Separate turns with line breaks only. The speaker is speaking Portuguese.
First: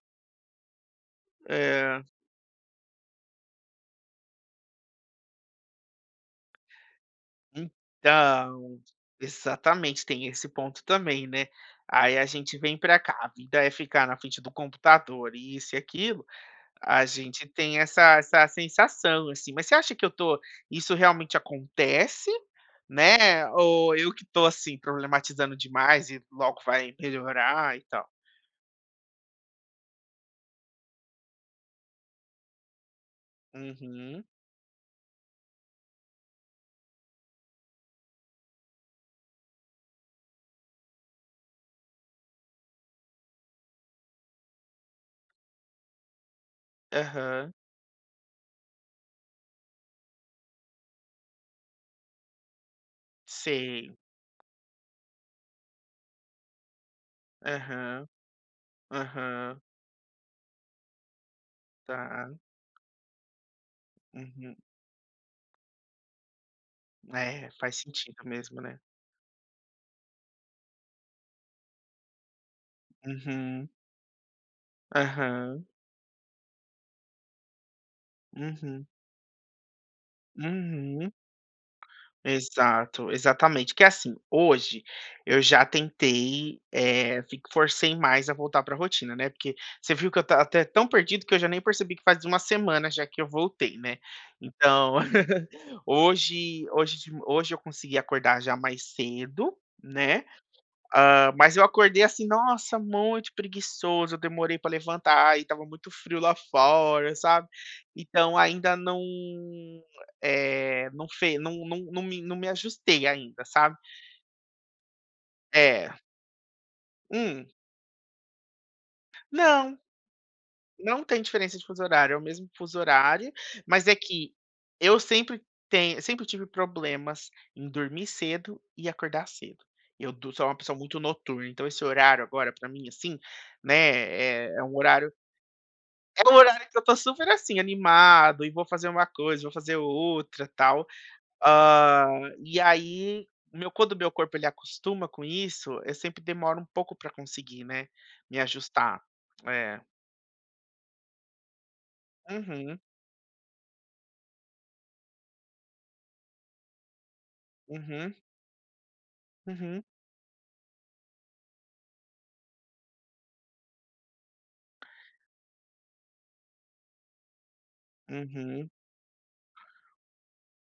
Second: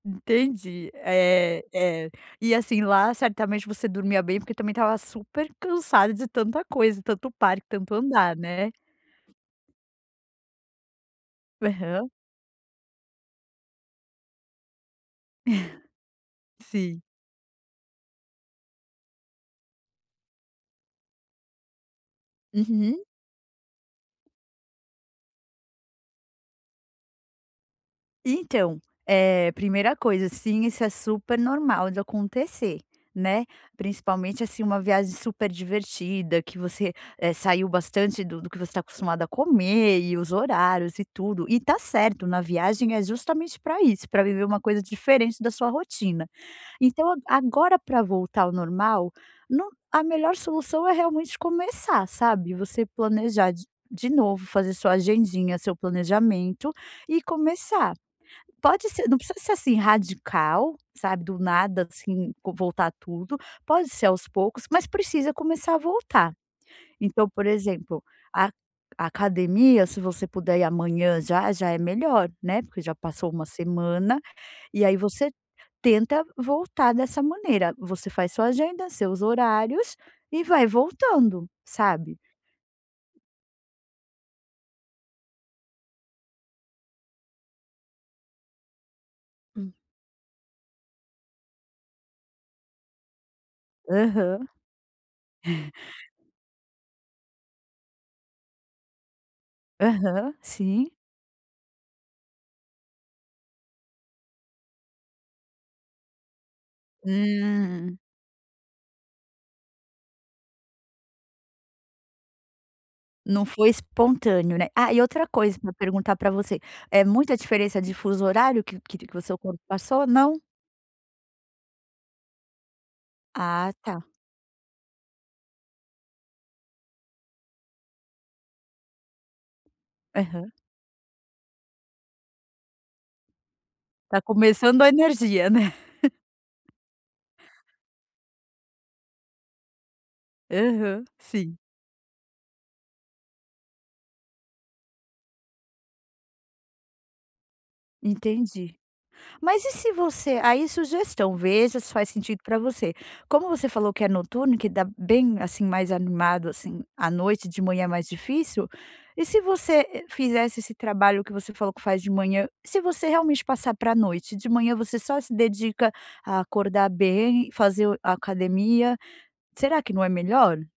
Entendi, eh
É.
eh, e assim lá, certamente você dormia bem, porque também estava super cansada de tanta coisa, tanto parque, tanto andar, né.
Então, exatamente, tem esse ponto também, né.
Aham.
Aí a gente vem pra cá, a vida é ficar na frente do computador e isso e aquilo,
Sim.
a gente tem essa essa sensação, assim, mas você acha que eu estou, isso realmente acontece,
Uhum.
né, ou eu que estou, assim, problematizando demais e logo vai melhorar e tal?
Então, eh, primeira coisa, sim, isso é super normal de acontecer, né.
Uhum.
Principalmente, assim, uma viagem super divertida, que você, eh, saiu bastante do do que você está acostumado a comer e os horários e tudo, e tá certo, na viagem é justamente pra isso, pra viver uma coisa diferente da sua rotina. Então,
Aham.
agora, pra voltar ao normal no a melhor solução é realmente começar, sabe. Você planejar de
Sei.
de novo fazer sua agendinha, seu planejamento e começar.
Aham,
Pode ser, não precisa ser
aham.
assim radical, sabe, do nada
Tá.
assim vo voltar tudo, pode ser aos
Uhum.
poucos, mas precisa começar a voltar. Então, por
É, faz
exemplo,
sentido
a
mesmo, né.
a academia, se você puder ir amanhã, já, já é melhor, né, porque já passou uma
Uhum.
semana, e aí você
Aham.
tenta voltar dessa maneira, você faz sua
Uhum.
agenda, seus horários e vai
Uhum.
voltando, sabe.
Exato, exatamente. Que é assim, hoje eu já tentei, eh, f forcei mais a voltar pra rotina, né. Porque
Hum.
você viu que eu estava até tão perdido que eu já nem percebi que faz uma semana já que eu voltei, né.
Aham.
Então, hoje hoje de ma hoje eu consegui acordar já mais cedo, né.
Aham, sim.
Ah, mas eu acordei, assim, nossa, muito preguiçoso, eu demorei pra levantar e estava muito frio lá fora, sabe.
Hum.
Então ainda não, eh, não fe não não não me não me ajustei ainda,
Não foi
sabe.
espontâneo, né, ah, e outra coisa, pra
É.
perguntar pra você é muita
Hum.
diferença de fuso horário que que te que o seu corpo
Não.
passou, não?
Não tem diferença de fuso horário, é o mesmo fuso horário,
Ah
mas é
tá.
que eu sempre tenho sempre tive problemas em dormir cedo e acordar cedo. Eu do sou
Aham.
uma pessoa muito noturna, então esse horário agora pra mim, assim, né,
Tá
eh, é um
começando a
horário
energia, né.
é um horário que eu estou super, assim, animado e vou fazer um coisa, vou fazer outra tal.
Aham, sim.
Ah, e aí, o meu co quando o meu corpo ele acostuma com isso, eu sempre demoro um pouco pra conseguir, né. Me
Entendi.
ajustar,
Mas e
é.
se você aí, sugestão, veja se faz sentido pra
Uhum.
você. Como você falou que é noturno, que dá bem, assim, mais animado, assim, à noite, de manhã mais
Uhum.
difícil, e se
Uhum.
você fizesse esse trabalho que você falou que faz de manhã, se você realmente passar pra noite, de manhã você só se dedica a acordar bem, fazer o a
Uhum.
academia, será que não é melhor?